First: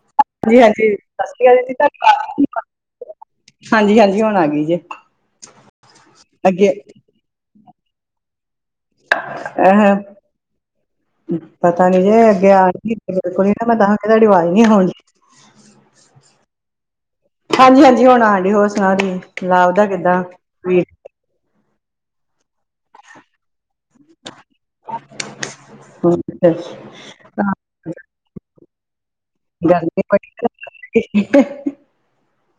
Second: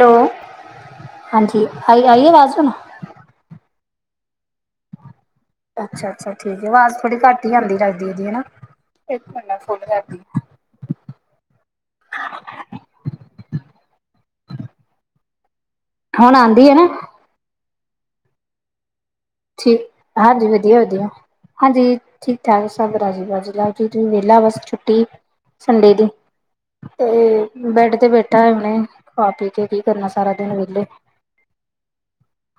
Hello. ਹਾਂਜੀ-ਹਾਂਜੀ ਸਸ ਸ੍ਰੀ ਕਾਲ ਹਾਂਜੀ ਆਈ ਆਈ ਦੀਦੀ, ਆਵਾਜ਼ ਹੁਣ। ਹਾਂਜੀ-ਹਾਂਜੀ ਹੁਣ ਆ ਗਈ ਜੇ। ਅੱਛਾ-ਅੱਛਾ, ਠੀਕ ਅੱਗੇ ਐ, ਵਾਜ਼ ਥੋੜੀ ਘੱਟ ਈ ਆਂਦੀ ਤਾਢੀ ਜੀ ਹੈਨਾ। ਏਕ ਮਿੰਟ ਮੈਂ ਫੋਨ ਅਹ ਕਰਦੀ ਆ। ਪਤਾ ਨੀ ਜੇ ਅੱਗੇ ਆਣ ਬਿਲਕੁਲ ਨਾ ਮੈਂ ਤਾਂਹ ਕਿਆ ਤੁਆਡੀ ਆਵਾਜ਼ ਨੀ ਹੋਨੀ। ਹੁਣ ਆਂਦੀ ਏ ਨਾ? ਹਾਂਜੀ-ਹਾਂਜੀ, ਹੁਣ ਆਣ ਡੀ। ਹੋਰ ਸੁਣਾਓ ਠੀਕ? ਠੀਕ, ਹਾਂਜੀ, ਵਦੀਆ-ਵਦੀਆ, ਹਾਂਜੀ ਠੀਕ ਠਾਕ ਸਬ ਰਾਜੀ ਬਾਜੀ ਲ ਕੁਛ ਨੀ, ਵੇਲਾ ਬਸ ਛੁੱਟੀ ਸੰਡੇ ਦੀ। ਤੇ ਬੈਡ ਤੇ ਬੈਠਾ ਹੁਣੇ ਖਾ ਪੀ ਕੇ ਕੀ ਗਰਮੀ ਕਰਨਾ ਬੜੀ ਸਾਰਾ ਨਾ ਦਿਨ ਵੇਲੇ।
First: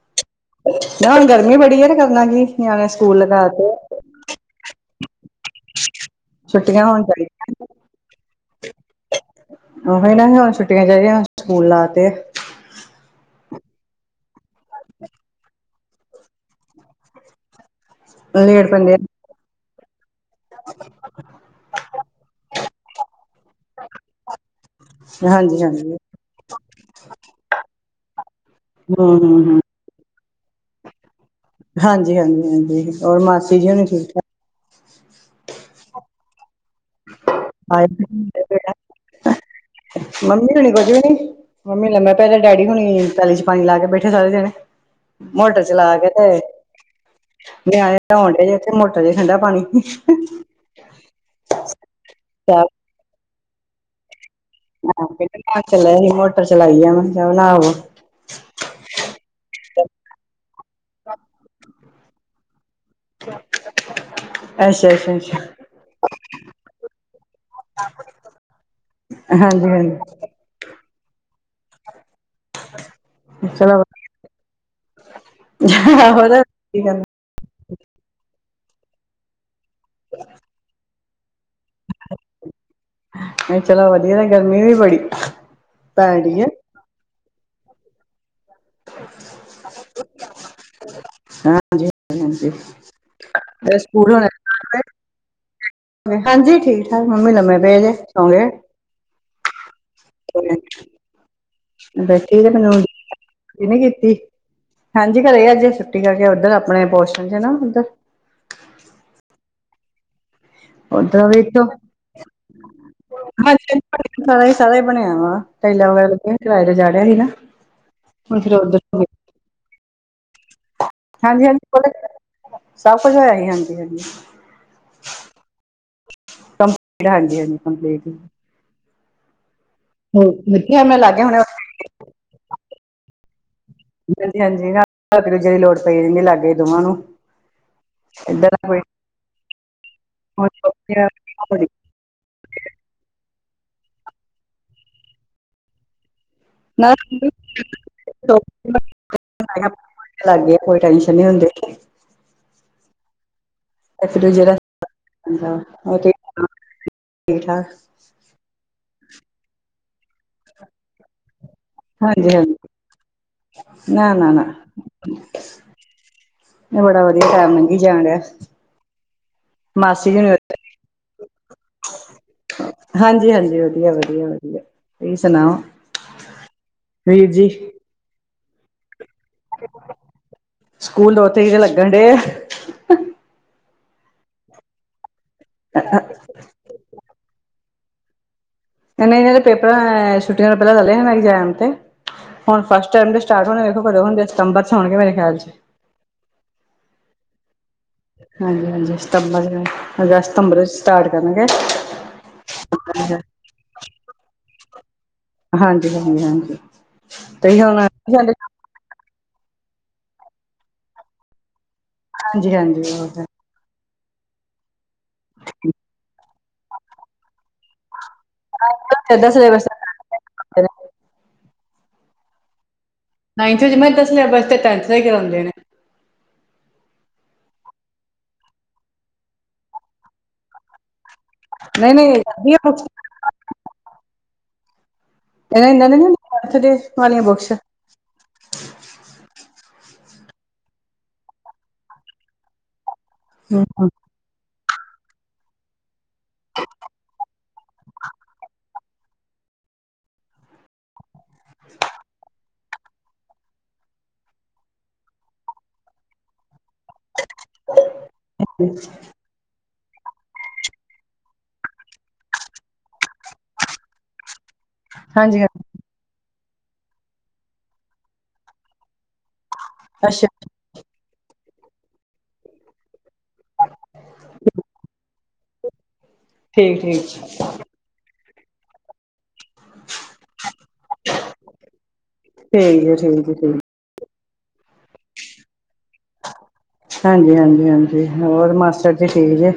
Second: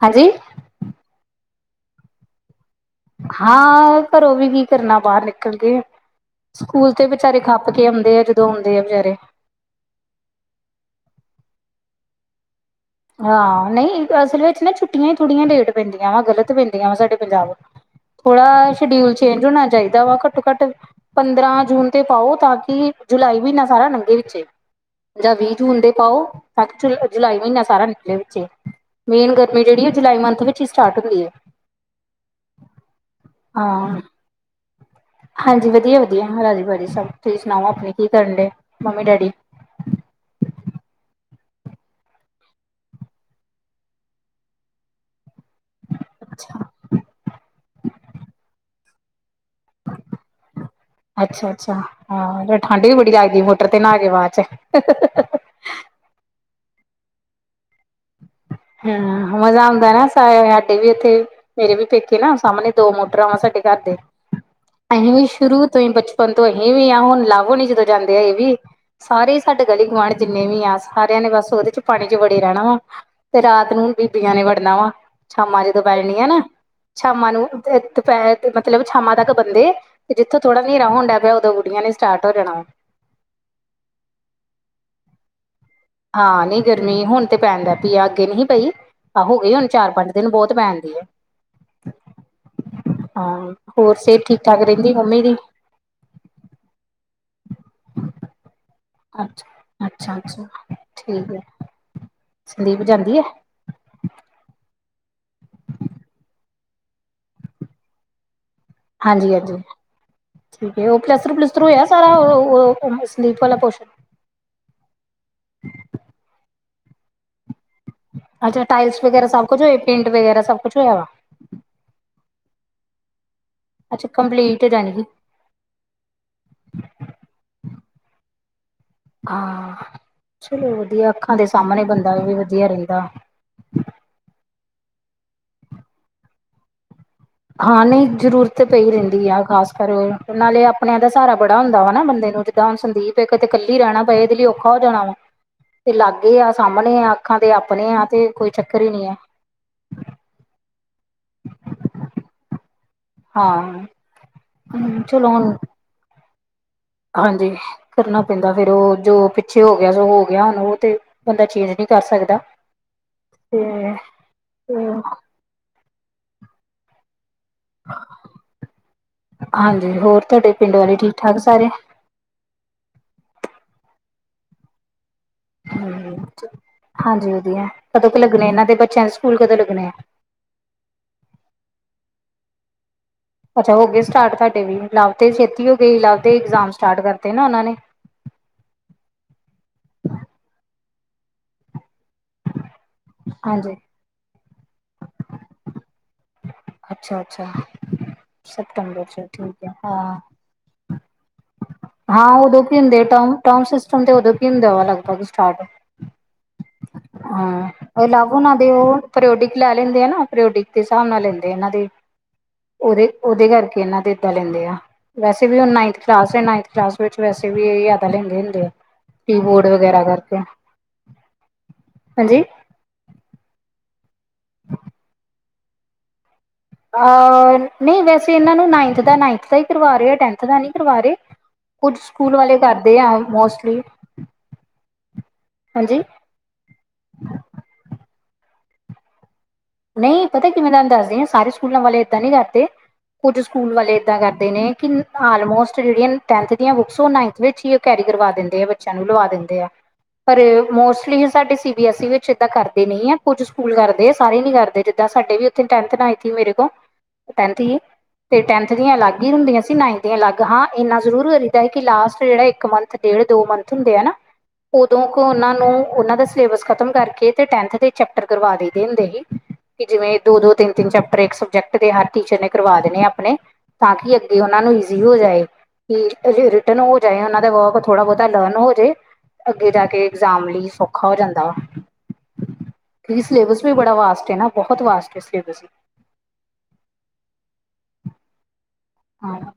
ਹਾਂਜੀ। [unintelligible] ਗਰਮੀ ਬੜੀ ਐ ਤੇ ਕਰਨਾ ਕੀ ਨਿਆਣਿਆਂ ਨੇ। ਹਾਂ, ਘਰੋਂ ਵੀ ਕੀ ਕਰਨਾ ਬਾਹਰ ਨਿਕਲ ਕੇ। ਛੁੱਟੀਆਂ ਸਕੂਲ ਹੋਣ ਤੇ ਵਿਚਾਰੇ ਚਾਹੀਦੀਆਂ ਖੱਪ ਕੇ ਆਓਂਦੇ ਆ ਜਦੋਂ ਆਉਂਦੇ ਆ ਵਿਚਾਰੇ। ਉਹੀ ਨਾ ਹੁਣ ਛੁੱਟੀਆਂ ਚਾਈਦੀਆਂ ਸਕੂਲ ਲਾ ਤੇ। ਹਾਂ, ਨਈ ਅਸਲ ਵਿੱਚ ਨਾ ਛੁੱਟੀਆਂ ਈ ਥੋੜ੍ਹੀਆਂ ਲੇਟ ਪੈਂਦੀਆਂ ਵਾ ਗ਼ਲਤ ਪੈਂਦੀਆਂ ਵਾ ਸਾਡੇ ਪੰਜਾਬ ਲੇਟ ਥੋੜਾ ਪੈਂਦੇ ਆ ਸ਼ਡਿਊਲ ਚੇਂਜ ਹੋਣਾ ਚਾਈਦਾ ਵਾ। ਘੱਟੋ ਘੱਟ ਪੰਦਰਾਂ ਜੂਨ ਤੇ ਪਾਓ ਤਾਂ ਕਿ ਜੁਲਾਈ ਮਹੀਨਾ ਸਾਰਾ ਲੰਗੇ ਵਿੱਚੇ। ਜਾਂ ਵੀਹ ਹਾਂਜੀ ਜੂਨ ਹਾਂਜੀ ਦੇ ਹੂੰ ਪਾਓ ਐਕਚਲ ਜੁਲਾਈ ਮੀੱਨਾ ਸਾਰਾ ਨਿਕਲੇ ਵਿੱਚੇ। ਹੂੰ ਮੇਨ ਹੂੰ ਗਰਮੀ ਜੇੜੀ ਐ ਜੁਲਾਈ ਮੰਥ ਵਿੱਚ ਈ ਸਟਾਰਟ ਹੋਈ ਐ। ਹਾਂਜੀ, ਹਾਂਜੀ, ਹਾਂਜੀ, ਹੋਰ ਮਾਸੀ ਜੀ ਹੁਣੇ ਹਾਂ ਠੀਕ ਠਾਕ। ਹਾਂਜੀ, ਵਦੀਆ-ਵਦੀਆ ਰਾਜੀ ਵਾਜੀ ਸਬ ਤੁਸੀਂ ਸੁਣਾਓ ਅਪਣੇ ਕੀ ਕਰਨ ਡੇ ਆ ਮੰਮੀ ਡੈਡੀ। ਮੰਮੀ ਹੋਣੀ ਕੁੱਝ ਵੀ ਨੀ। ਮੰਮੀ ਲੰਮੇ ਪਏ ਨੇ, ਡੈਡੀ ਹੁਣੀ ਪੈਲੀ ਚ ਪਾਣੀ ਲਾ ਕੇ ਬੈਠੇ ਸਾਰੇ ਜਾਣੇ। ਮੋਟਰ ਚਲਾ ਕੇ ਤੇ ਅੱਛਾ ਨਿਆਣੇ ਨੌਣ ਡੇ ਆ ਮੋਟਰ। ਹਜੇ ਠੰਡਾ ਪਾਣੀ ਅੱਛਾ-ਅੱਛਾ, ਹਾਂ, ਫੇਰ ਠੰਡ ਵੀ ਬੜੀ ਲਗਦੀ ਮੋਟਰ ਤੇ ਨਾਹ ਕੇ ਬਾਦ ਚ। ਹਾਂ ਕਹਿੰਦੇ ਨਾਹਣ ਚੱਲੇ ਸੀ ਮੋਟਰ ਚਲਾਈ ਆ ਮੈਂ ਕਿਆ ਨਾਵੋ। ਹੂੰ, ਮਜ਼ਾ ਆਉਂਦਾ ਨਾ ਸਾਡੇ ਵੀ ਇੱਥੇ ਮੇਰੇ ਵੀ ਪੇਕੇ ਨਾ ਸਾਮਣੇ ਦੋ ਮੋਟਰਾ ਵਾਂ ਸਾਡੇ ਘਰ ਦੇ ਅੱਛਾ ਅਸੀਂ ਅੱਛਾ ਵੀ ਅੱਛਾ ਸ਼ੁਰੂ ਤੋਂ ਈ ਬਚਪਨ ਤੋਂ ਅਸੀਂ ਵੀ ਹਾਂ ਹੁਣ ਲਾਵੋ ਨੀ ਜਦੋਂ ਜਾਂਦੇ ਆ ਇਹ ਵੀ। ਸਾਰੇ ਈ ਸਾਡੇ ਹਾਂਜੀ ਗਲੀ ਗੁਆਂਢ ਹਾਂਜੀ ਜਿੰਨੇ ਵੀ ਆ ਸਾਰਿਆਂ ਨੇ ਬਸ ਉੱਦੇ ਚ ਪਾਣੀ ਚ ਵੜੇ ਰੈਣਾ ਵਾ ਤੇ ਰਾਤ ਚਲੋ ਨੂੰ ਬੀਬੀਆਂ ਨੇ ਵੜਨਾ ਵਾ ਸ਼ਾਮਾਂ ਜਦੋਂ ਪੈ ਜਾਣਿਆਂ ਆਹੋ ਐਨਾ। ਤੇ ਕੀ ਕਰਨਾ ਸ਼ਾਮਾਂ ਨੂੰ ਦੁਪਹਿਰ ਤੇ ਮਤਲਬ ਸ਼ਾਮਾਂ ਤੱਕ ਬੰਦੇ, ਤੇ ਜਿੱਥੋਂ ਥੋੜਾ ਨੇਰਾ ਹੋਣਡਾ ਪਿਆ ਉਦੋਂ ਬੁੜੀਆਂ ਨੇ ਸਟਾਟ ਹੋ ਜਾਣਾਵਾ। ਨਈ ਚਲੋ ਵਦੀਆ ਗਰਮੀ ਵੀ ਬੜੀ ਏ। ਹਾਂ, ਨਈ ਗਰਮੀ ਹੁਣ ਤੇ ਪੈਣ ਲੱਗ ਪਈ ਆ ਅੱਗੇ ਨਈ ਪਈ। ਐ ਹੋ ਗਈ ਹੁਣ ਚਾਰ, ਪੰਜ ਦਿਨ ਬੌਤ ਪੈਣਦੀ ਏ। ਹਾਂਜੀ ਹਾਂਜੀ ਤੇ ਹਾਂ ਹੋਰ ਸਕੂਲ ਸਿਹਤ ਹੋਣੇ ਠੀਕ ਠਾਕ ਰਹਿੰਦੀ ਮੰਮੀ ਦੀ। ਹਾਂਜੀ ਠੀਕ ਠਾਕ ਮੰਮੀ ਲੰਮੇ ਪਏ ਜੇ ਸੌ ਗਏ। ਅੱਛਾ ਅੱਛਾ ਅੱਛਾ ਠੀਕ ਹੈ। [unintelligible] ਛੁੱਟੀ ਸੰਦੀਪ ਜਾਂਦੀ ਹੈ ਨਹੀਂ ਕੀਤੀ ਹਾਂਜੀ ਘਰੇ ਅੱਜ ਛੁੱਟੀ ਕਰਕੇ ਉੱਧਰ ਆਪਣੇ ਪੋਸ਼ਣ 'ਚ ਨਾ ਉੱਧਰ। ਹਾਂਜੀ ਹਾਂਜੀ ਠੀਕ ਹੈ ਉਹ ਉੱਧਰ ਪਲੱਸਤਰ ਵੀ ਪਲਸਤਰ ਇੱਥੋਂ ਹੋਇਆ ਸਾਰਾ ਉਹ ਸਲੀਪ ਵਾਲਾ ਹਾਂਜੀ ਪੋਸ਼ਣ। ਸਾਰਾ ਹੀ ਸਾਰਾ ਹੀ ਬਣਿਆ ਵਾ ਟਾਈਲ ਵਗੈਰਾ ਕਿਰਾਏ ਤੇ ਚਾੜਿਆ ਸੀ ਨਾ। ਹੁਣ ਫਿਰ ਅੱਛਾ ਉੱਧਰ ਟਾਈਲਸ ਵਗੈਰਾ ਸਭ ਕੁਛ ਹੋਏ ਪੇਂਟ ਵਗੈਰਾ ਸਭ ਕੁਛ ਹੋਇਆ ਵਾ। ਹਾਂਜੀ ਹਾਂਜੀ ਸਭ ਕੁਛ ਹੋਇਆ ਜੀ ਹਾਂਜੀ। ਹਾਂਜੀ ਅੱਛਾ ਕੰਪਲੀਟ ਤੇ ਜਾਉਂਗੀ। ਕੰਪਲੀਟ ਹਾਂਜੀ ਹਾਂਜੀ ਕੰਪਲੀਟ। ਹਾਂ ਚਲੋ ਮੈਂ ਵਧੀਆ ਲਾਗੇ ਅੱਖਾਂ ਹੁਣੇ ਦੇ ਸਾਹਮਣੇ ਬੰਦਾ ਵੀ ਵਧੀਆ ਰਹਿੰਦਾ। ਹਾਂਜੀ ਹਾਂਜੀ ਰਾਤ ਨੂੰ ਇੱਕ ਦੂਜੇ ਦੀ ਲੋੜ ਪੈ ਜਾਂਦੀ ਹੈ ਲਾਗੇ ਦੋਵਾਂ ਨੂੰ। ਹਾਂ ਨਹੀਂ ਏਦਾਂ ਜਰੂਰਤ ਦਾ ਕੋਈ ਪਈ ਰਹਿੰਦੀ ਆ ਖਾਸ ਕਰ ਨਾਲੇ ਆਪਣਿਆਂ ਦਾ ਸਹਾਰਾ ਬੜਾ ਹੁੰਦਾ ਵਾ ਨਾ ਬੰਦੇ ਨੂੰ। ਜਿਦਾਂ ਹੁਣ ਸੰਦੀਪ ਹੈ ਕਿਤੇ ਕੱਲੀ ਰਹਿਣਾ ਪਏ ਇਹਦੇ ਲਈ ਔਖਾ ਹੋ ਜਾਣਾ ਵਾ ਤੇ ਲਾਗੇ ਆ। ਸਾਹਮਣੇ ਆ ਅੱਖਾਂ ਤੇ ਆਪਣੇ ਆ ਤੇ ਕੋਈ ਚੱਕਰ ਹੀ ਨਹੀਂ ਹੈ। ਹੈਗਾ ਕੋਈ ਲਾਂਗੇ ਕੋਈ ਟੈਂਸ਼ਨ ਨੀ ਹੁੰਦੀ। ਹਾਂ। ਇੱਕ ਦੂਜੇ ਦਾ ਸਾਥ ਹਮ ਚਲੋ ਹੁਣ ਹੁੰਦਾ ਵਾ ਹਨਾ ਜੀ। ਹਾਂਜੀ ਕਰਨਾ ਪੈਂਦਾ ਫੇਰ ਉਹ ਜੋ ਪਿੱਛੇ ਹੋ ਗਿਆ ਜੋ ਹੋ ਗਿਆ ਹੁਣ ਉਹ ਤੇ ਬੰਦਾ ਚੇਂਜ ਨਹੀਂ। ਕਰ ਸਕਦਾ ਹਾਂਜੀ-ਹਾਂਜੀ, ਤੇ ਨਾ, ਨਾ, ਨਾ। ਇਹ ਬੜਾ ਵਦੀਆ ਟਾਈਮ ਲੰਗੀ ਜਾਣਿਆ। ਹਾਂਜੀ ਹੋਰ ਤੁਹਾਡੇ ਪਿੰਡ ਵਾਲੇ ਠੀਕ ਠਾਕ ਸਾਰੇ। ਹਾਂਜੀ-ਹਾਂਜੀ, ਵਦੀਆ, ਵਦੀਆ, ਵਦੀਆ। ਤੁਈ ਸੁਣਾਓ ਵੀਰ ਹਾਂਜੀ ਜੀ। ਵਧੀਆ ਕਦੋਂ ਕ ਲੱਗਣੇ ਇਹਨਾਂ ਦੇ ਬੱਚਿਆਂ ਦੇ ਸਕੂਲ ਕਦੋਂ ਲੱਗਣੇ ਆ। ਸਕੂਲ ਉੱਥੇ ਹੀ ਲੱਗਣ ਡੇ ਐ। ਅੱਛਾ ਹੋ ਗਏ ਸਟਾਰਟ ਤੁਆਡੇ ਵੀ, ਲਵ ਤੇ ਛੇਤੀ ਹੋ ਗਈ ਲਵ ਤੇ ਇਗਜ਼ਾਮ ਸਟਾਰਟ ਕਰਤੇ ਨਾ ਉਹਨਾਂ ਨੇ। ਨਈ-ਨਈ ਇਹਦੇ ਪੇਪਰਾਂ ਛੁਟੀਆਂ ਤੋਂ ਪਹਿਲਾਂ ਚੱਲਦੇ ਇਹਦਾ ਇਗਜ਼ਾਮ ਤੇ ਹੁਣ ਫਸਟ ਟਰਮ ਦੇ ਸਟਾਰਟ ਹੋਣੇ ਹਾਂਜੀ ਵੇਖੋ ਕਦੋਂ ਹੋਂਦੇ ਸਤੰਬਰ ਚ ਹੋਣਗੇ ਮੇਰੇ ਖਿਆਲ ਚ। ਅੱਛਾ-ਅੱਛਾ। ਹਾਂਜੀ-ਹਾਂਜੀ, ਸਤੰਬਰ ਹ ਹਾਂ ਅਗਸਤ ਸਤੰਬਰ ਚ ਸਟਾਰਟ ਕਰਨਗੇ। ਹਾਂ ਉਦੋਂ ਕੀ ਹੁੰਦੇ ਹਾਂਜੀ ਟਰਮ ਟਰਮ ਸਿਸਟਮ ਤੇ ਉਦੋਂ ਕੀ ਹੁੰਦੇ ਵਾ ਲਗਭਗ ਸਟਾਰਟ। ਹਾਂਜੀ, ਹਾਂਜੀ। ਤੁਸੀਂ ਹਾਂ ਹੁਣ ਇਹ ਲਵ ਉਹਨਾਂ ਹਾਂਜੀ ਦੇ ਉਹ ਪ੍ਰਿਓਡਿਕ ਲੈ ਲੈਂਦੇ ਆ ਨਾ ਪ੍ਰਿਓਡਿਕ ਦੇ ਹਿਸਾਬ ਨਾਲ ਲੈਂਦੇ ਆ ਇਹਨਾਂ ਦੇ ਹਾਂਜੀ ਉਹਦੇ, ਉਹ ਉਹਦੇ ਕਰਕੇ ਇਹਨਾਂ ਦੇ ਲੈ ਲੈਂਦੇ ਆ, ਵੈਸੇ ਵੀ ਓ ਨਾਈਨਥ ਕਲਾਸ ਏ, ਨਾਈਨਥ ਕਲਾਸ ਵਿੱਚ ਵੈਸੇ ਵੀ ਪਰ ਲੈਂਦੇ ਹੁੰਦੇ ਆ ਏਦਾਂ ਕੀ ਬੋਰਡ ਸਿਲੇਬਸ ਵਗੈਰਾ ਕਰਕੇ ਹਾਂਜੀ। ਨਾਈਨਥ ਚ ਮੈਂ ਤਾਂ ਸਿਲੇਬਸ ਤੇ ਟੈਂਥ ਦਾ ਹੀ ਕਰਾਉਂਦੇ ਨੇ। ਅ ਨਹੀਂ ਵੈਸੇ ਇਹਨਾਂ ਨੂੰ ਨਾਈਨਥ ਦਾ ਨਾਈਨਥ ਦਾ ਹੀ ਕਰਵਾ ਰਏ ਆ, ਟੈਨਥ ਦਾ ਨਈ ਕਰਵਾ ਰੇ। ਨਹੀਂ ਕੁਝ ਨਹੀਂ ਸਕੂਲ ਵਧੀਆ ਵਾਲੇ ਬੁੱਕਸ ਕਰਦੇ ਆ ਮੋਸਟਲੀ ਇਹ ਇਹਨਾਂ ਨੇ ਹਾਂਜੀ ਵਾਲਿਆਂ ਬੁਕਸ ਨਈ ਪਤਾ ਕਿਵੇਂ ਤੁਆਨੂੰ ਦੱਸਦੀ ਆ ਸਾਰੇ ਸਕੂਲਾਂ ਵਾਲੇ ਏਦਾਂ ਨੀ ਕਰਦੇ, ਕੁੱਝ ਹੂੰ ਸਕੂਲ ਹੂੰ ਵਾਲੇ ਏਦਾ ਕਰਦੇ ਨੇ ਕਿ ਆਲਮੋਸਟ ਜਿਹੜੀਆਂ ਟੈਨਥ ਦੀਆਂ ਬੁੱਕਸ ਉਹ ਨਾਈਨਥ ਵਿੱਚ ਹੀ ਉਹ ਕੈਰੀ ਕਰਵਾ ਦਿੰਦੇ ਆ ਬ ਬੱਚਿਆਂ ਨੂੰ ਲਵਾ ਦਿੰਦੇ ਆ ਪਰ ਮੋਸਟਲੀ ਹੀ ਸਾਡੇ ਸੀ ਬੀ ਐਸ ਈ ਵਿੱਚ ਦਾਂ ਕਰਦੇ ਨਈ ਐ ਕੁੱਝ ਸਕੂਲ ਕਰਦੇ ਆ ਸਾਰੇ ਨੀ ਕਰਦੇ ਜਿੱਦਾਂ ਸਾਡੇ ਵੀ ਉੱਥੇ ਟੈਨਥ ਨਾਈਥ ਈ ਮੇਰੇ ਕੋਲ। ਤੇ ਟੈਂਥ ਹੀ, ਤੇ ਟੈਂਥ ਦੀਆਂ ਅਲਗ ਦੀ ਹੁੰਦੀਆਂ ਸੀ ਨਾਈਨਥ ਦੀਆ ਅਲੱਗ। ਹਾਂ, ਇੰਨਾ ਜ਼ਰੂਰ ਲਗਦੈ ਕਿ ਲਾਸਟ ਜੇੜਾ ਇੱਕ ਮੰਥ, ਡੇਢ-ਦੋ ਮੰਥ ਹੁੰਦੇ ਆ ਨਾ ਔਦੋਂ ਕੋ ਹਾਂਜੀ ਔਨਾਂ ਹਾਂਜੀ ਨੂੰ ਔਨਾਂ ਦੇ ਸਿਲੇਬਸ ਖਤਮ ਕਰਕੇ ਤੇ ਟੈਂਥ ਦੇ ਚੈਪਟਰ ਕਰਵਾ ਦੇਈ ਦੇ ਹੁੰਦੇ ਸੀ। ਕਿ ਜਿਵੇਂ ਅੱਛਾ। ਦੋ-ਦੋ, ਤਿੰਨ-ਤਿੰਨ ਚੈਪਟਰ ਇੱਕ ਸਬਜੈਕਟ ਦੇ ਹਰ ਟੀਚਰ ਨੇ ਕਰਵਾ ਦੇਣੇ ਆ। ਅਪਣੇ ਤਾਂ ਕਿ ਅੱਗੇ ਔਨਾਂ ਨੂੰ ਈਜ਼ੀ ਹੋ ਜਾਏ ਕਿ ਰਿ ਰਿਟਨ ਠੀਕ ਹੋ ਠੀਕ ਜਾਏ ਜੀ। ਔਨਾਂ ਦੇ ਵਰਕ ਥੋੜਾ ਬੋਤਾ ਲਰਨ ਹੋ ਜੇ ਅੱਗੇ ਜਾ ਕੇ ਇਗਜ਼ਾਮ ਲਈ ਸੌਖਾ ਹੋ ਜਾਂਦਾ ਵਾ, ਠੀਕ ਜੀ ਕਿ ਠੀਕ ਜੀ ਠੀਕ ਸਿਲੇਬਸ ਵੀ ਬੜਾ ਵਾਸਟ ਨਾ ਬਹੁਤ ਵਾਸਟ ਏ ਸਿਲੇਬਸ ਵੀ। ਹਾਂਜੀ, ਹਾਂਜੀ, ਹਾਂਜੀ। ਹੋਰ ਮਾਸੜ ਜੀ ਠੀਕ ਹਾਂ ਜੇ?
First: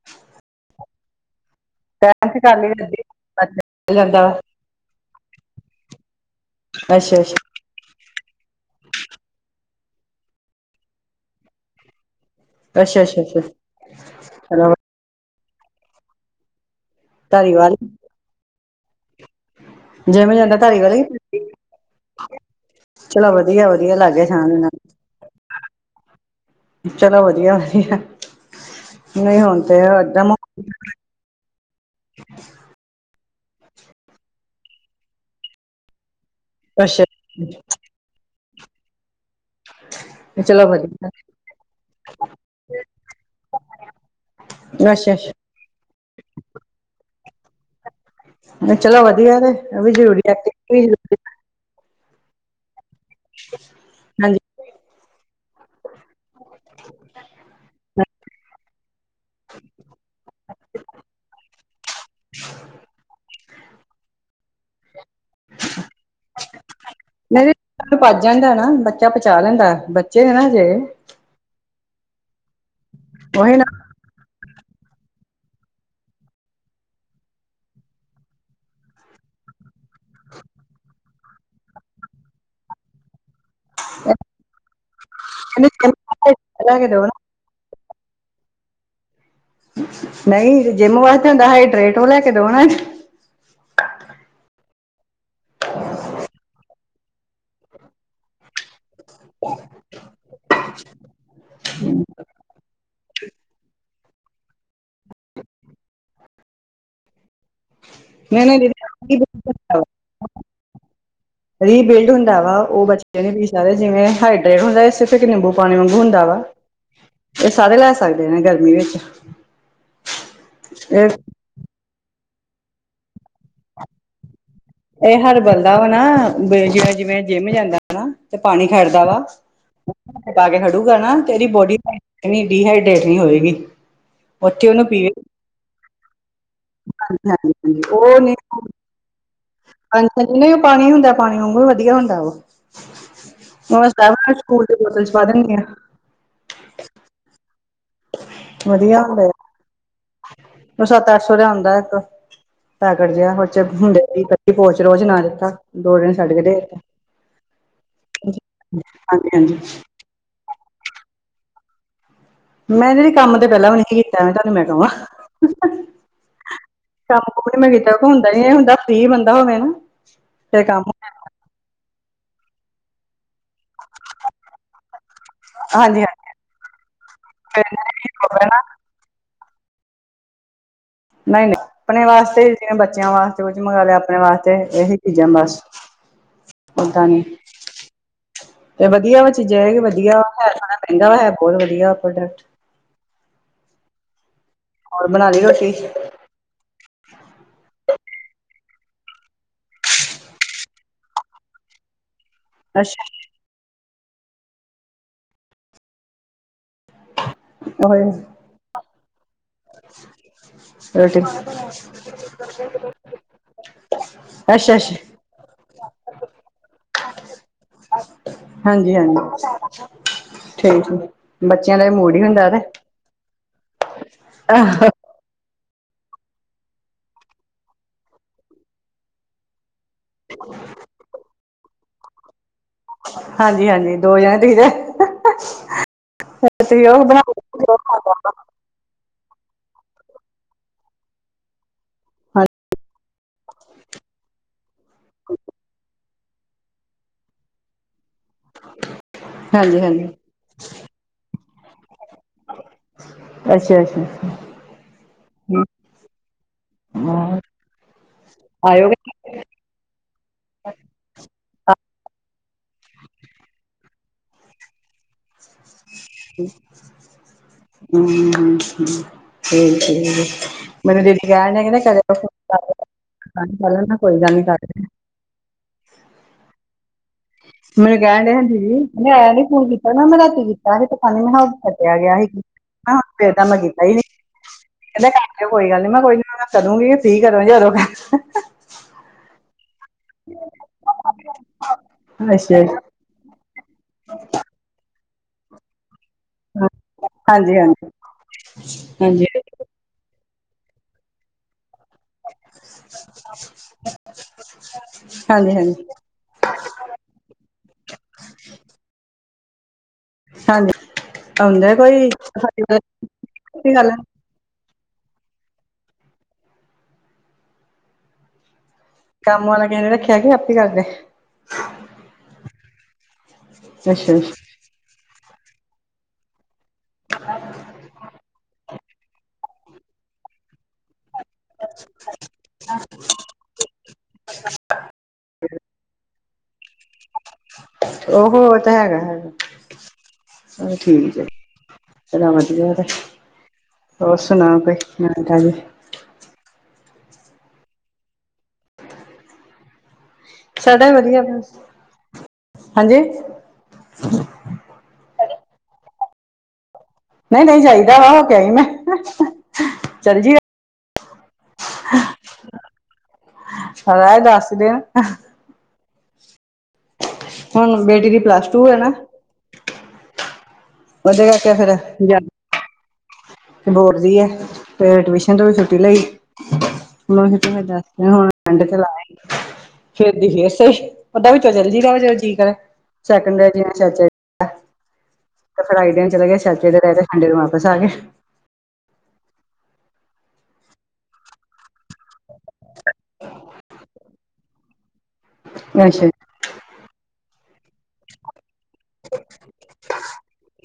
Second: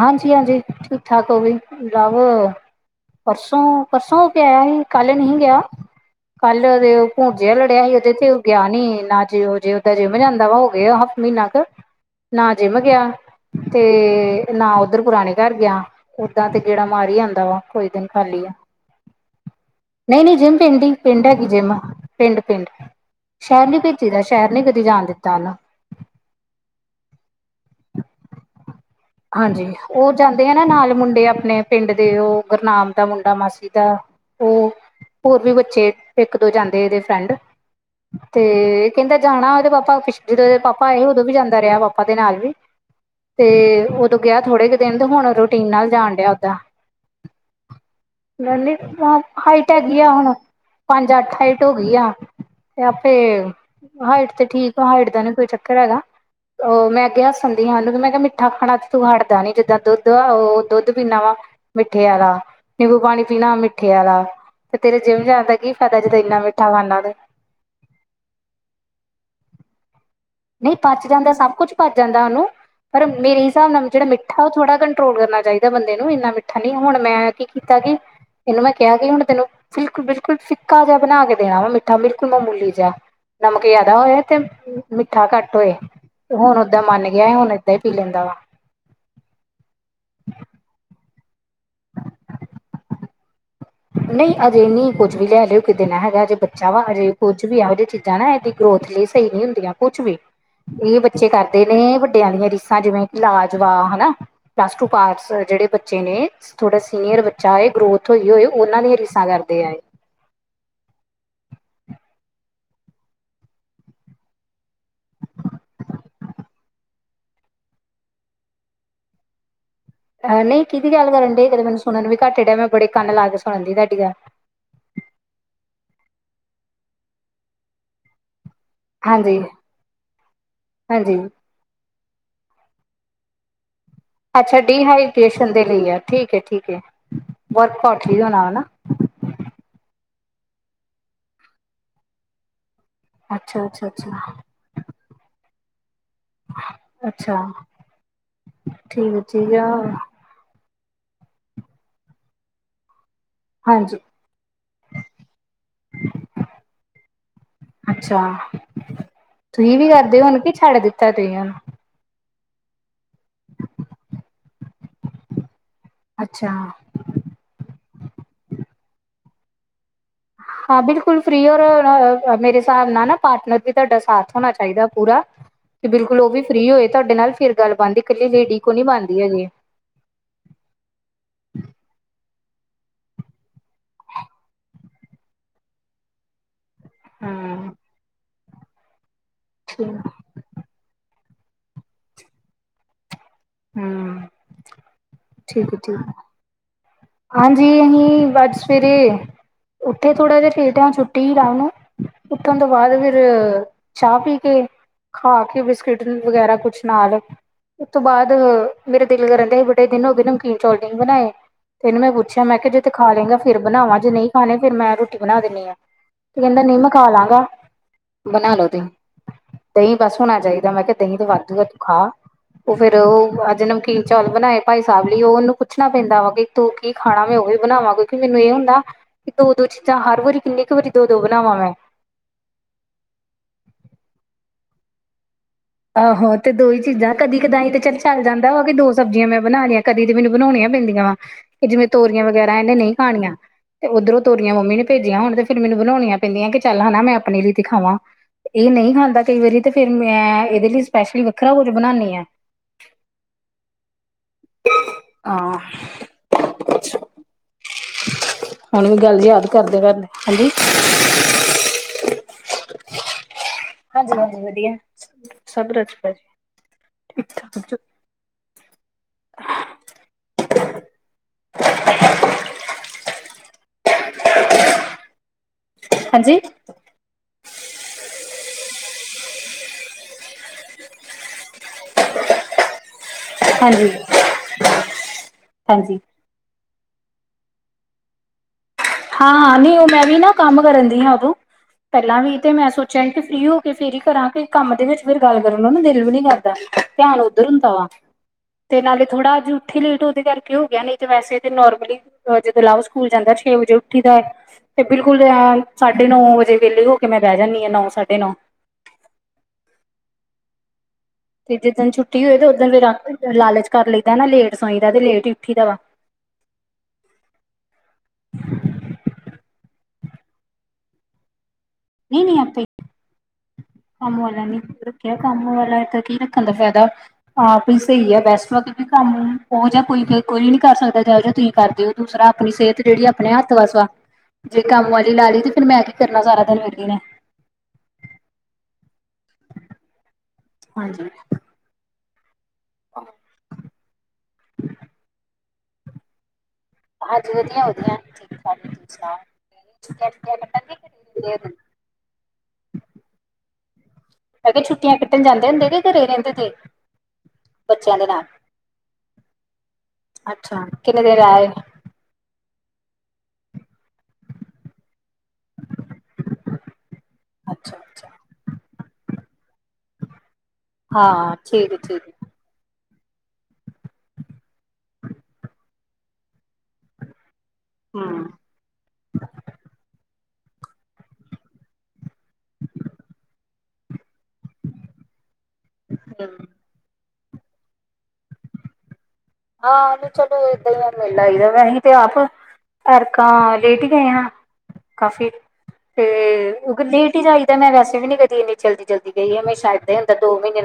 ਹਾਂਜੀ-ਹਾਂਜੀ, ਠੀਕ ਠਾਕ ਹੋ ਗਈ। ਲਾਵੋ ਟੈਂਥ ਕਰ ਲਈ ਅੱਧੀ ਪਰਸੋਂ, ਪਰਸੋਂ ਜਾਂਦਾ ਹੋ ਕੇ ਵਾ ਆਇਆ ਹੀ। ਕੱਲ ਨੀ ਹੀ ਗਿਆ ਕੱਲ ਦੇ ਅੱਛਾ ਅੱਛਾ ਭੂੰਡਜਿਆ ਸੜਿਆ [unintelligible] ਤੇ ਇੱਥੇ ਔ ਗਿਆ ਨੀ, ਨਾ ਜੇ ਔ ਜੇ ਔਦਾਂ ਜਿਮ ਜਾਂਦਾ ਵਾ ਹੋ ਗਿਆ ਹਫ਼ ਮਹੀਨਾ ਕ ਨਾ ਜਿਮ ਅੱਛਾ ਗਿਆ ਅੱਛਾ ਅੱਛਾ ਤੇ ਚਲੋ ਨਾ ਉੱਧਰ ਪੁਰਾਣੇ ਘਰ ਗਿਆ। ਔਦਾਂ ਤੇ ਗੇੜਾ ਮਾਰੀ ਈ ਆਂਦਾ ਵਾ ਧਾਰੀਵਾਲ ਕੋਈ ਦਿਨ ਖਾਲੀ ਆ। ਨਈ-ਨਈ ਜਿਵੇਂ ਜਿਮ ਜਾਂਦਾ ਪਿੰਡ ਈ ਧਾਰੀਵਾਲ ਪਿੰਡ ਹੈਗੀ ਜਿਮ। ਪਿੰਡ, ਪਿੰਡ ਚਲੋ ਸ਼ੈਰ ਵਧੀਆ ਨੀ ਵਧੀਆ ਭੇਜੀ ਦਾ, ਲਾਗੇ ਛਾਂ ਸ਼ੈਰ ਦੇ ਨੀ ਕਦੀ ਨਾਲ ਜਾਣ ਦਿੱਤਾ ਔਨੂੰ। ਚਲੋ ਵਧੀਆ [unintelligible] ਨਹੀਂ ਹੁਣ ਹਾਂਜੀ, ਤੇ ਔ ਏਦਾਂ ਜਾਂਦੇ ਐ ਨਾ ਨਾਲ ਮੁੰਡੇ ਆਪਣੇ ਪਿੰਡ ਦੇ, ਔ ਗੁਰਨਾਮ ਦਾ ਮੁੰਡਾ, ਮਾਸੀ ਦਾ। ਔ ਹੋਰ ਵੀ ਬੱਚੇ ਇੱਕ-ਦੋ ਜਾਂਦੇ ਇਦੇ ਫਰੈਂਡ ਅੱਛਾ ਤੇ ਕੈਂਦਾ ਜਾਣਾ। ਔਦੇ ਪਾਪਾ ਪਿਛ ਤੇ ਜਦੋਂ ਏ ਚਲੋ ਪਾਪਾ ਆਏ ਵਧੀਆ ਉਦੋਂ ਵੀ ਜਾਂਦਾ ਰਿਆ ਪਾਪਾ ਦੇ ਨਾਲ ਵੀ ਤੇ ਔਦੋਂ ਗਿਆ ਥੋੜੇ ਕ ਦਿਨ ਤੇ ਅੱਛਾ ਹੁਣ ਅੱਛਾ ਰੋਟੀਨ ਨਾਲ ਜਾਣ ਡਿਆ ਔਦਾ। ਹੁਣ ਏੰਦੀ ਚਲੋ ਅ ਵਧੀਆ ਤੇ ਹਾਈਟ ਇਹ ਵੀ ਹੈਗੀ ਆ ਜ਼ਰੂਰੀ ਹੁਣ ਐਕਟੀਵਿਟੀ ਵੀ ਪੰਜ ਜ਼ਰੂਰੀ ਅੱਠ ਹਾਈ ਟ ਹੋ ਗਈ ਆ ਤੇ ਆਪੇ ਹਾਈਟ ਹਾਂਜੀ ਤੇ ਠੀਕ ਆ ਹਾਈਟ ਦਾ ਨੀ ਕੋਈ ਚੱਕਰ ਹੈਗਾ। ਅ ਮੈਂ ਗਿਆ ਸਣ ਤੇ ਹੰਡ ਫੇਰ ਮੈਂ ਕਿਆ ਮਿੱਠਾ ਖਾਣਾ ਤੂੰ ਹਟਦਾ ਨੀ ਜਿੱਦਾਂ ਦੁੱਧ ਵਾ ਔ ਦੁੱਧ ਪੀਣਾ ਵਾ ਮਿੱਠੇ ਆਲਾ, ਨਿੰਬੂ ਪਾਣੀ ਪੀਣਾ ਮਿੱਠੇ ਆਲਾ ਤੇ ਤੇਰੇ ਜਿਮ ਜਾਣ ਦਾ ਕੀ ਫਾਇਦਾ ਜੇ ਤੁ ਇੰਨਾ ਮਿੱਠਾ ਖਾਨਾ ਤੇ [unintelligible] ਪਚ ਜਾਂਦੈ ਨਾ ਬੱਚਾ ਪਚਾ ਲੈਂਦੈ। ਨਹੀਂ ਪਚ ਜਾਂਦੈ ਸਭ ਕੁਛ ਪਚ ਜਾਂਦਾ ਔਨੂੰ ਪਰ ਮੇਰੇ ਉਹੀ ਨਾ ਹਿਸਾਬ ਨਾਲ ਜੇੜਾ ਮਿੱ ਠਾ ਔ ਥੋੜਾ ਕੰਟਰੋਲ ਕਰਨਾ ਚਾਈਦੈ ਬੰਦੇ ਨੂੰ। ਇੰਨਾ ਮਿੱਠਾ ਨੀ, ਹੁਣ ਮੈਂ ਕੀ ਕੀਤਾ ਕਿ ਏਨੂੰ ਮੈਂ ਕਿਆ ਕਿ ਹੁਣ ਤੈਨੂੰ ਬਿਲਕੁਲ, ਬਿਲਕੁਲ ਫਿੱਕਾ ਜਿਹਾ ਬਣਾ ਕੇ ਦੇਣਾ ਵਾ ਮਿੱਠਾ ਬਿਲਕੁਲ ਮਾਮੂਲੀ ਜਿਆ। ਨਮਕ ਜਿਆਦਾ ਹੋਏ ਤੇ ਮਿ ਮਿੱਠਾ ਘੱਟ ਹੋਏ ਹੁਣ ਲੈ ਔਦਾਂ ਕੇ ਦੋ ਮੰਨ ਨਾ ਗਿਐ। ਐ ਹੁਣ ਏਦਾਂ ਈ ਪੀ ਲੈਂਦਾ ਵਾ। ਨਈ ਜੋ ਜਿਮ ਵਾਸਤੇ ਹੁੰਦੈ [unintelligible] ਟਰੇ-ਟਰੂ ਲੈ ਕੇ ਦਵੋ ਨਾ ਏਨੂੰ ਨਈ ਅਜੇ ਨੀ ਕੁੱਝ ਵੀ ਲੈ ਦਿਓ ਕੇ ਦੇਨਾ ਹੈਗੈ, ਹਜੇ ਬੱਚਾ ਵਾ ਅਜੇ ਕੁੱਝ ਵੀ ਐਹੋ ਜਿ ਚੀਜ਼ਾਂ ਨਾ ਐਦੀ ਗਰੋਥ ਲਈ ਸਈ ਨਈ ਹੁੰਦੀਆਂ ਕੁਛ ਵੀ ਇਯੋ ਬੱਚੇ ਕਰਦੇ ਨੇ ਵੱਡਿਆਂ ਦੀਆਂ ਰੀਸਾਂ ਜਿਵੇਂ ਕਿ ਲਾ ਜਵਾ ਹੈ ਨਾ। ਪਲੱਸ ਟੂ ਪਾਸ ਜੇੜੇ ਬੱਚੇ ਨੇ ਥੋੜ੍ਹਾ ਸੀਨੀਅਰ ਬੱਚਾ ਏ, ਗਰੋਥ ਹੋਜੇ, ਹੋਏ ਨਹੀਂ ਔਨਾਂ ਦੀਆ ਦੀਦੀ ਰੀਸਾਂ ਕਰਦੇ ਐ ਏ। ਰੀਬਿਲਡ ਹੁੰਦਾ ਵਾ, ਔ ਬੱਚੇ ਨਹੀਂ ਪੀ ਸਕਦੇ ਜਿਵੇਂ ਹਾਈਡਰੇਟ ਹੁੰਦੈ, ਸਿਰਫ ਇੱਕ ਨਿੰਬੂ ਪਾਣੀ ਵਾਂਗੂ ਹੁੰਦਾ ਵਾ। ਐ ਸਾਰੇ ਲੈ ਸਕਦੇ ਨੇ ਗਰਮੀ ਵਿੱਚ। ਐ ਨਈ ਕਿਦੀ ਇਹ ਗੱਲ ਕਰਨ ਡੇ ਕਦੇ ਮੈਨੂੰ ਸੁਣਨ ਨੂੰ ਵੀ ਘੱਟ ਡਿਆ। ਮੈਂ ਬੜੇ ਕੰਨ ਲਾ ਕੇ ਸੁਣਨ ਦੀ ਤਾਡੀ ਗੱਲ। ਏ ਹਰ ਬੰਦਾ ਔ ਨਾ ਬੇ ਜਿਵੇਂ-ਜਿਵੇਂ ਜਿਮ ਜਾਂਦਾ ਹੈ ਨਾ ਤੇ ਪਾਣੀ ਖੜਦਾ ਵਾ, ਹਾਂਜੀ [inaudible] ਪਾ ਕੇ ਖੜੂਗਾ ਨਾ ਹਾਂਜੀ ਤੇਰੀ ਬੋਡੀ ਏਨੀ ਡੀਹਾਈਡਰੇੇਟ ਨੀ ਹੋਏਗੀ। ਅੱਛਾ ਉੱਥੇ ਉਹਨੂੰ ਡੀਹਾਈਡੇਸ਼ਨ ਦੇ ਲਈ ਆ ਠੀਕ ਏ, ਠੀਕ ਹੈ ਹਾਂਜੀ-ਹਾਂਜੀ ਵਰਕਆਊਟ ਔ ਲਈ ਨੀ ਹੋਣਾ ਹਨਾ ਹਾਂਜੀ-ਹਾਂਜੀ ਨਈ ਔ ਪਾਣੀ ਹੁੰਦੈ, ਪਾਣੀ ਵਾਂਗੂ ਵਧੀਆ ਹੁੰਦੈ ਵਾ। ਅੱਛਾ [unintelligible] ਅੱਛਾ ਅੱਛਾ ਕੁਛ ਸਕੂਲ ਬੋਟਲ 'ਚ ਪਾ ਦੇਂਨੀ ਆ। ਅੱਛਾ ਵਧੀਆ ਠੀਕ ਹੈ ਹੁੰਦਾ ਠੀਕ ਆ ਉਹ ਸੱਤ ਅੱਠ ਸੌ ਦਾ ਆਉਂਦਾ ਇੱਕ ਪੈਕਟ ਜਿਹਾ ਹ ਹਾਂਜੀ [unintelligible] ਅੱਛਾ ਹਾਂਜੀ-ਹਾਂਜੀ ਤੁਸੀਂ ਵੀ ਕਰਦੇ ਹੋਨ ਕਿ ਛੱਡ ਦਿੱ [unintelligible] ਮੈਂ ਜਿਹੜੀ ਕੰਮ ਤੇ ਪਹਿਲਾਂ ਵੀ ਨਹੀਂ ਸੀ ਕੀਤਾ ਤੁਹਾਨੂੰ ਮੈਂ ਕਵਾਂ [inaudible] ਅੱਛਾ ਕੰਮ ਕੂਂਮ ਨੀ ਮੈਂ ਕੀਤਾ ਹੁੰਦਾ ਨੀ ਏ ਹੁੰਦਾ ਫਰੀ ਬੰਦਾ ਹੋਵੇ ਨਾ। ਫਿਰ ਹਾਂ ਕੰਮ ਬਿਲਕੁਲ ਫ੍ਰੀ ਔਰ ਰ ਮੇਰੇ ਹਿਸਾਬ ਨਾਲ ਨਾ ਪਾਰਟਨਰ ਵੀ ਤੁਹਾਡਾ ਸਾਥ ਹੋਣਾ ਚਾਹੀਦਾ ਪੂਰਾ ਕਿ ਹਾਂਜੀ ਬਿਲਕੁਲ ਉਹ ਹਾਂਜੀ ਵੀ ਫਰੀ ਹੋਏ ਤੁਹਾਡੇ ਨਾਲ ਫਿਰ ਗੱਲ ਬਣਦੀ ਇਕੱਲੀ ਲੇਡੀ ਕੋ ਨੀ ਬਣਦੀ ਹੈਗੀ। ਨਹੀਂ-ਨਹੀਂ ਆਪਣੇ ਵਾਸਤੇ ਜਿ ਬੱਚਿਆਂ ਵਾਸਤੇ ਕੁਝ ਮੰਗਵਾ ਲਿਆ ਆਪਣੇ ਵਾਸਤੇ ਇਹੀ ਚੀਜ਼ਾਂ ਬਸ [inaudible] ਓਦਾਂ ਨੀ ਹੂੰ ਤੇ ਵਧੀਆ ਵ ਚੀਜ਼ਾਂ ਹੈ ਠੀਕ ਵਧੀਆ ਵਾ। ਹੈ ਥੋੜਾ ਮਹਿੰਗਾ ਵਾ ਹੈ ਬਹੁਤ ਵਧੀਆ ਪ੍ਰੋਡਕਟ ਹੂੰ ਹੋਰ ਬਣਾ ਲਈ ਰੋਟੀ ਠੀਕ ਹੈ ਠੀਕ ਹਾਂਜੀ ਅਹੀ ਬਸ ਸਵੇਰੇ ਉੱਥੇ ਥੋੜ੍ਹਾ ਜੇ ਲੇਟ ਹਾ ਛੁੱਟੀ ਹੀ ਰਾਮ ਨਾਲ ਉਠਨ ਤੋਂ ਬਾਅਦ ਫਿਰ ਅੱਛਾ ਚਾਹ ਪੀ ਕੇ ਖਾ ਕੇ ਬਿਸਕਿਟ ਵਗੈਰਾ ਕੁਛ ਨਾਲ ਉਸ ਤੋਂ ਓਏ ਬਾਅਦ ਮੇਰਾ ਦਿਲ ਕਰਨ ਡੇਯਾਂ ਸੀ ਬੜੇ ਦਿਨ ਹੋ ਗਏ ਨਮਕੀਨ ਚੌਲ ਜੇ ਨੀ ਰੋਟੀ ਬਣਾਏ। ਮ ਪੁੱਛਿਆ ਮੈਂ ਕਿਹਾ ਜੇ ਤੇ ਖਾ ਲੇਗਾ ਫਿਰ ਬਨਾਵਾ ਜੇ ਨਹੀ ਖਾਨੀ ਅੱਛਾ ਮੈਂ ਅੱਛਾ ਰੋਟੀ ਬਣਾ ਦਿੰਦੀ ਆਂ। ਤੇ ਕਹਿੰਦਾ ਨਹੀ ਮੈ ਖਾ ਲਾਂਗਾ। ਬਨਾ ਲੋ ਹਾਂਜੀ ਦਹੀ- ਹਾਂਜੀ ਦਹੀ ਬਸ ਹੋਣਾ ਚਾਹੀਦਾ ਮੈਂ ਠੀਕ ਕਿਹਾ ਦਹੀ ਤੋਂ ਵਾਧੂ ਵ ਬੱਚਿਆਂ ਤੂੰ ਦਾ ਖਾ ਮੂਡ ਹੀ ਹੁੰਦਾ ਤੇ ਫੇਰ ਉਹ ਅੱਜ ਨਮਕੀਨ ਚੌਲ ਬਨਾਏ ਭਾਈ ਸਾਹਿਬ ਲਈ ਉਹ ਉਹਨੂੰ ਪੁੱਛਣਾ ਪੈਂਦਾ ਵਾ ਕਿ ਤੋ ਕੀ ਖਾਣਾ ਮੈਂ ਉਹ ਵੀ ਬਨਾਵਾਂ ਕਿਉਂਕਿ ਮੈਨੂੰ ਇਹ ਹੁੰਦਾ ਕਿ ਦੋ- ਦੋ ਚੀਜ਼ਾਂ ਹਰ ਵਾਰੀ ਕਿੰਨੀ ਕੁ ਵਾਰੀ ਦੋ ਦੋ ਬਨਾਵਾਂ ਮੈਂ ਹਾਂਜੀ- ਹਾਂਜੀ ਦੋ ਜਾਣੇ ਤੀ ਜ [inaudible] ਆਹੋ ਤੇ ਦੋ ਹੀ ਚੀਜ਼ਾਂ ਕਦੀ ਕਦਾਈ ਤੇ ਚੱਲ- ਚੱਲ ਜਾਂਦਾ ਵ ਦੋ ਸਬਜ਼ੀਆਂ ਮੈਂ ਬਣਾ ਲਈਆਂ ਕਦੀ ਤੇ ਮੈਨੂੰ ਬਣਾਉਣੀਆਂ ਪੈਂਦੀਆਂ ਵਾ ਕਿ ਜਿਵੇਂ ਤੋਰੀਆਂ ਵਗੈਰਾ ਇਹਨੇ ਨਹੀਂ ਖਾਣੀਆਂ ਤੇ ਉੱਧਰੋਂ ਤੋਰੀਆਂ ਮੰਮੀ ਨੇ ਭੇਜੀਆਂ ਹੋਣ ਤੇ ਫਿਰ ਮੈਨੂੰ ਬਣਾਉਣੀਆਂ ਪੈਂਦੀਆਂ ਕਿ ਚੱਲ ਹਨਾ ਮੈਂ ਆਪਣੇ ਲਈ ਤੇ ਖਾਵਾਂ ਇਹ ਨਹੀ ਖਾਂਦਾ ਕਈ ਵਾਰੀ ਤੇ ਹਾਂਜੀ ਫੇਰ ਹਾਂਜੀ ਮੈਂ ਇਹਦੇ ਲਈ ਸਪੈਸ਼ਲ ਵੱਖਰਾ ਕੁਝ ਬਨਾਨੀ ਆਂ। ਅੱਛਾ -ਅੱਛਾ [inaudible] ਆਂ। ਹਾਂ। ਹੁਨ ਵੀ ਆਇਓਗੇ ਗੱਲ ਯਾਦ ਕਰਦੇ ਕਰ ਹਾਂਜੀ [inaudible] ਹਾਂਜੀ- ਹਾਂਜੀ ਵਧੀਆ ਹੂੰ ਹੂੰ ਹੂੰ [unintelligible] ਠੀਕ [unintelligible] [unintelligible] ਹਾਂਜੀ ਮੈਨੂੰ ਕਹਿਣ ਡਹ ਜੀ ਮੈ ਨੀ ਫੋਨ ਕੀਤਾ ਨਾ ਮੈਂ ਰਾਤੀ ਕੀਤਾ ਤੀ ਮੈਂ ਕਿਹਾ ਕੱਟਿਆ ਗਿਆ ਸੀ ਤਾਂ ਮੈਂ ਕੀਤਾ ਹਾਂਜੀ ਸੀ ਕਹਿੰਦੇ ਕਰ ਕੋਈ ਗੱਲ ਨੀ ਹਾਂਜੀ ਮੈਂ ਕੋਈ ਨੀ ਮੈਂ [unintelligible] ਹਾਂ ਨਹੀ ਉਹ ਮੈਂ ਵੀ ਨਾ ਕੰਮ ਕਰਨ ਦੀ ਆ ਉਦੋਂ ਪਹਿਲਾਂ ਵੀ ਤੇ ਅੱਛਾ ਮੈਂ ਸੋਚਿਆ ਕਿ ਉਹ ਫੇਰ ਹੀ ਕਰਾਂ ਕਿ ਕੰਮ ਦੇ ਵਿੱਚ ਫੇਰ ਗੱਲ ਕਰਨ ਨੂੰ ਨਾ ਦਿਲ ਵੀ ਨੀ ਕਰ ਧਿਆਨ ਉੱਧਰ ਹਾਂਜੀ ਹੁੰਦਾ ਹਾਂਜੀ ਵਾ ਤੇ ਨਾਲੇ ਹਾਂਜੀ ਥੋੜਾ ਜੂ ਉੱਥੇ ਲੇਟ ਉਹਦੇ ਕਰਕੇ ਹੋ ਗਿਆ ਨਹੀਂ ਤੇ ਵੈਸੇ ਤਾਂ ਨੋਰਮਲੀ ਜਦੋਂ ਲਵ ਸਕੂਲ ਜਾਂਦਾ ਛੇ ਵਜੇ ਉੱਠੀ ਤੇ ਬਿਲਕੁਲ ਹਾਂਜੀ ਹਾਂਜੀ ਸਾਢੇ ਨੌ ਵਜੇ ਵਿਹਲੇ ਹੋ ਕੇ ਮੈਂ ਬਹਿ ਜਾਂਦੀ ਹਾਂ ਨੌ ਸਾਢੇ ਨੌ ਹਾਂਜੀ ਤੇ ਜਿਸ ਆਉਂਦਾ ਦਿਨ ਕੋਈ ਛੁੱਟੀ ਹੋਏ ਤੇ ਓਦਨ ਫਿਰ ਲਾਲਚ ਕਰ ਗੱਲ ਲਈ ਦਾ ਨਾ ਲੇਟ ਸੋਈ ਦਾ ਤੇ ਲੇਟ ਹੀ ਉੱਠੀ ਦਾ ਵਾ। ਕੰਮ ਵਾਲਾ ਕਹਦੇ ਰੱਖਿਆ ਕੀ ਆਪੇ ਕਰਦੇ ਨਹੀਂ ਨੀ ਆਪੇ ਕੰਮ ਅੱਛਾ ਵਾਲਾ ਨੀ ਰਖਆ ਕੰਮ ਵਾਲਾ ਦਾ ਫਾਇਦਾ ਆਪ ਸਹੀ ਹੈ, ਬੈਸਟ ਵ ਕਿ ਕੰਮ ਉਹ ਜਾਂ ਕੋਈ- ਕੋਈ ਨੀ ਕਰ ਸਕਦਾ ਜਾ ਜ ਤੁਸੀਂ ਕਰਦੇਓ ਦੂਸਰਾ ਆਪਣੀ ਸਿਹਤ ਜਿਹੜੀ ਆਪਣੇ ਹੱਥ ਵਾਸ ਵ, ਜੇ ਕੰਮ ਵਾਲੀ ਲਾ ਲਈ ਤੇ ਫੇਿਰ ਮੈਂ ਕੀ ਕਰਨਾ ਸਾਰਾ ਦਿਨ ਵੇਲੀ ਨੇ ਉਹ ਤੇ ਹੈਗਾ- ਹੈਗਾ ਹਾਂਜੀ ਠੀਕ ਹੈ ਚ ਵਧੀਆ ਤੇ ਹੋਰ ਸੁਣਾ ਕੋਈ ਨਵੀ ਤਾਜੀ ਹਾਂਜੀ ਵਧੀਆ- ਵਧੀਆ ਠੀਕ- ਠਾਕ ਜੀ ਤੁਸੀਂ ਸੁਣਾਓ ਛੁੱਟੀਆਂ ਕੱਟਣਗੇ ਸਾਡਾ ਹੀ ਵਧੀਆ ਘਰੇ ਰਹਿੰਦੇ? ਬਸ, ਹਾਂਜੀ ਮ ਕਿਹਾ ਛੁੱਟੀਆਂ ਕੱਟਣ ਜਾਂਦੇ ਹੁੰਦੇ ਕਿ ਘਰੇ ਰਹਿੰਦੇ ਤੇ ਨਹੀਂ- ਨਹੀਂ ਬੱਚਿਆਂ ਜਾਹੀਦਾ ਦੇ ਵਾ ਹੋ ਨਾਲ ਕੇ ਆਈ ਮੇਂ ਚੱਲ ਜੀ ਅੱਛਾ ਕਿੰਨੇ ਦੇਰ ਆਏ ਲਾ ਆਏ ਦਸ ਦਿਨ ਅੱਛਾ ਹੁਣ ਅੱਛਾ ਬੇਟੀ ਦੀ ਪਲੱਸ ਟੂ ਹੈ ਨਾ ਉਹਦੇ ਹਾਂ ਕਰਕੇ ਠੀਕ ਫੇਿਰ ਠੀਕ ਤੇ ਬੋਰਦੀ ਹੈ, ਤੇ ਟਿਊਸ਼ਨ ਤੋਂ ਵੀ ਛੁੱਟੀ ਲਈ ਉਹਨਾਂ ਨੂੰ ਦ ਹੁਣ ਹਮ ਠਂਡ ਤੇ ਲਾ ਫੇਿਰ ਦੀ ਫੇਰ ਸਹੀ ਤੇ ਫਿਰਈ ਦਿਨ ਚਲੇ ਗ ਸਚੇ ਦੇ ਰਹਿਠੰਡੇ ਨੂੰ ਵਾਪਸ ਆ ਗਏ [unintelligible] [inaudible] ਹਾਂ ਉਹਨੂੰ ਚਲੋ ਏਦਾਂ ਹੀ ਮਿਲ ਆਈ ਦਾ ਵੈਂਸੀ ਤੇ ਆਪ ਘਰ ਕਾ ਲੇਟ ਗਏ ਹਾਂ ਕਾਫੀ ਅੱਛਾ ਤੇ, ਉਹ ਲੇਟ ਹੀ ਜਾਈਦਾ ਮੈਂ ਵੈਸੇ ਵੀ ਨੀ ਕਦੀ ਇੰਨੀ ਜਲਦੀ, ਜਲਦੀ ਗਈ ਹਮੇਸ਼ਾ ਇਦਾ ਈ ਤਾਂ ਦੋ ਮਹੀਨੇ ਨਾਲ